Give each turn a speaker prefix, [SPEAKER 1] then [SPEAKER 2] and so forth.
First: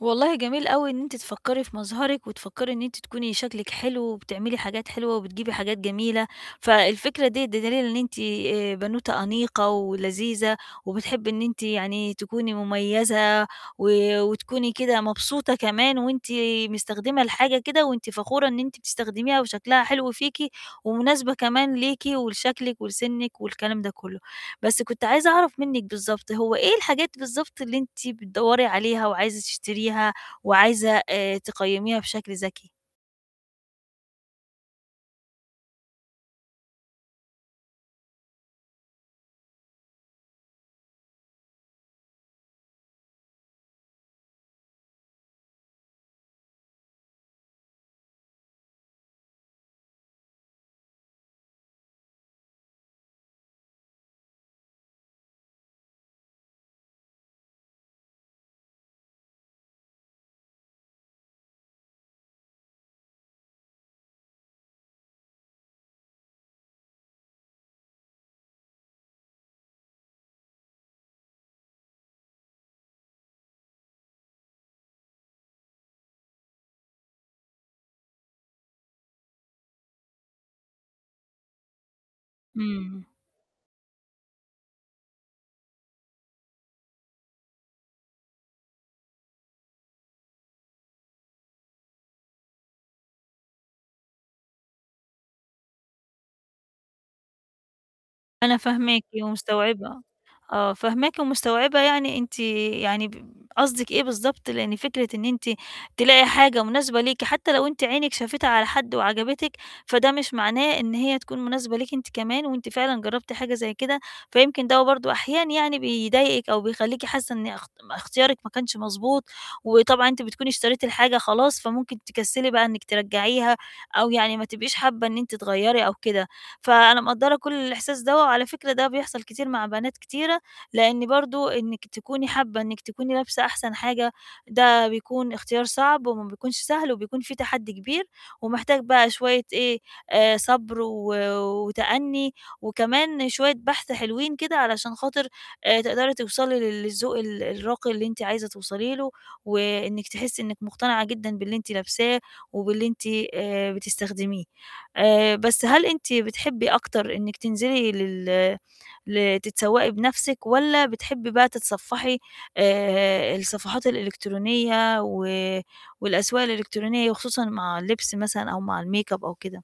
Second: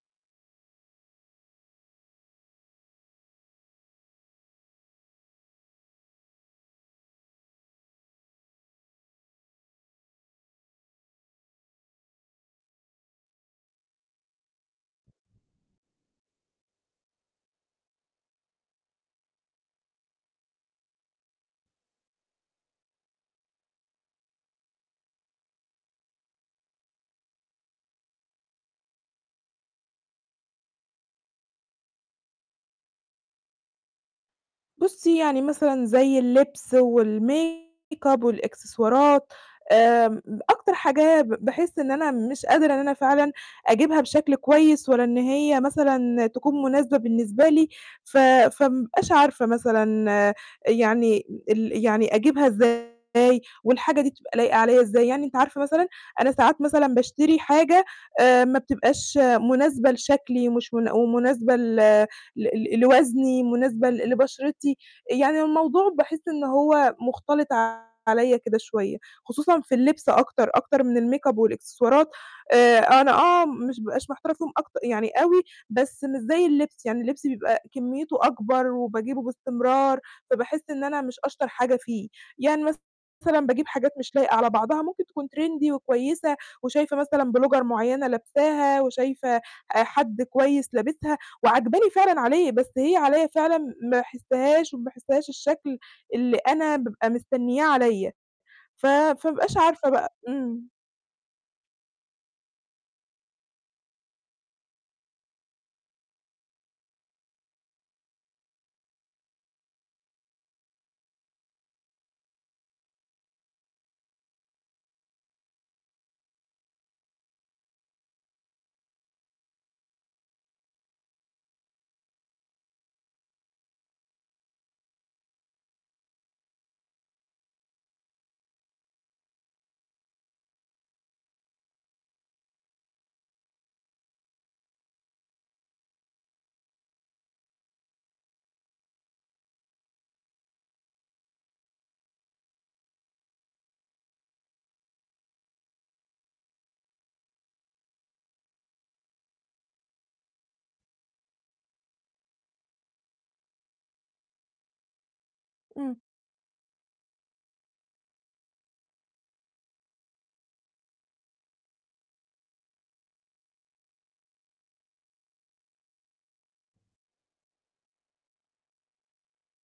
[SPEAKER 1] والله جميل أوي إن أنتِ تفكّري في مظهرِك، وتفكّري إن أنتِ تكوني شكلِك حلو، وبتعملي حاجات حلوة وبتجيبي حاجات جميلة، فالفكرة دي ده دليل إن أنتِ آآ، بنوتة أنيقة ولذيذة وبتحبي إن أنتِ يعني تكوني مميّزة و وتكوني كده مبسوطة كمان وأنتِ مستخدمة الحاجة كده وأنتِ فخورة إن أنتِ بتستخدميها، وشكلها حلو فيكِ، ومناسبة كمان ليكِ، ولشكلِك، ولسنِك، والكلام ده كلّه، بس كنت عايزة أعرف منِك بالضبط، هو إيه الحاجات بالضبط اللي أنتِ بتدوري عليها وعايزة تشتريها وعايزة آآ، تقيميها بشكل ذكي؟
[SPEAKER 2] بُصي يعني مثلًا زي اللبس والmake up والإكسسوارات، آمم، أكتر حاجة ب باحس إن أنا مش قادرة إن أنا فعلًا أجيبها بشكل كويّس، ولا إن هي مثلًا تكون مناسبة بالنسبة لي، ف فما بابقاش عارفة مثلًا يعني ال يعني أجيبها إزاي؟ والحاجة دي بتبقى لايقة عليَّ إزاي؟ يعني أنتِ عارفة مثلًا، أنا ساعات مثلًا باشتري حاجة آآ، ما بتبقاش مناسبة لشكلي ومش منا ومناسبة ل ل ل لوزني مناسبة ل لبشرتي، يعني الموضوع باحس إن هو مختلط عليَّ كده شويّة، خصوصًا في اللبس أكتر، أكتر من الmake up والإكسسوارات آآ، أنا آه مش ما بابقاش محتارة فيهم أكت يعني أوي، بس مش زي اللبس، يعني اللبس بيبقى كميته أكبر وباجيبه باستمرار فباحس إن أنا مش أشطر حاجة فيه، يعني مثلًا
[SPEAKER 1] امم.
[SPEAKER 2] باجيب حاجات مش لايقة على بعضها ممكن تكون Trendy وكويّسة وشايفة مثلًا Blogger معيّنة لابساها وشايفة آآ حد كويّس لابسها، وعاجباني فعلًا عليه، بس هي عليَّ فعلًا ما باحسهاش وما باحسهاش الشكل اللي أنا بابقى مستنياه عليَّ،
[SPEAKER 1] أنا
[SPEAKER 2] ف
[SPEAKER 1] فاهماكِ
[SPEAKER 2] فما بابقاش عارفة
[SPEAKER 1] ومستوعبة.
[SPEAKER 2] بقى امم.
[SPEAKER 1] آه، فاهماكِ ومستوعبة، يعني أنتِ يعني ب قصدك إيه بالضبط، لإن فكرة إن أنتِ تلاقي حاجة مناسبة ليكِ حتّى لو أنتِ عينِك شافتها على حد وعجبتِك، فده مش معناه إن هي تكون مناسبة ليكِ أنتِ كمان، وأنتِ فعلًا جربتِ حاجة زي كده، فيمكن ده برضه أحيانًا يعني بيضايقِك أو بيخليكِ حاسّة إن اخت اختيارك ما كانش مضبوط، وطبعًا أنت بتكوني اشتريتِ الحاجة خلاص، فممكن تكسلي بقى إنّك ترجعيها أو يعني ما تبقيش حابّة إن أنتِ تغيري أو كده. فأنا مقدرة كل الإحساس دوّة، وعلى فكرة ده بيحصل كتير مع بنات كتيرة، لإن برضه إنّك تكوني حابّة إنّك تكوني لابسة أحسن حاجة، ده بيكون اختيار صعب وما بيكونش سهل، وبيكون فيه تحدّي كبير ومحتاج بقى شويّة إيه، آآ، صبر، و وتأني وكمان شويّة بحث حلوين كده علشان خاطر آآ، تقدري توصلي للذوق ال الراقي اللي أنتِ عايزة توصلي له، وإنّك تحسّي إنّك مقتنعة جدًا باللي أنتِ لابساه وباللي أنتِ آآ، بتستخدميه آآ، بس هل
[SPEAKER 2] امم.
[SPEAKER 1] أنتِ بتحبي أكتر إنّك تنزلي لل لتتسوقي بنفسِك والّا بتحبي بقى تتصفحي آآ، الصفحات الإلكترونية، و والأسواق الإلكترونية وخصوصًا مع اللبس مثلًا أو مع الmake up أو كده؟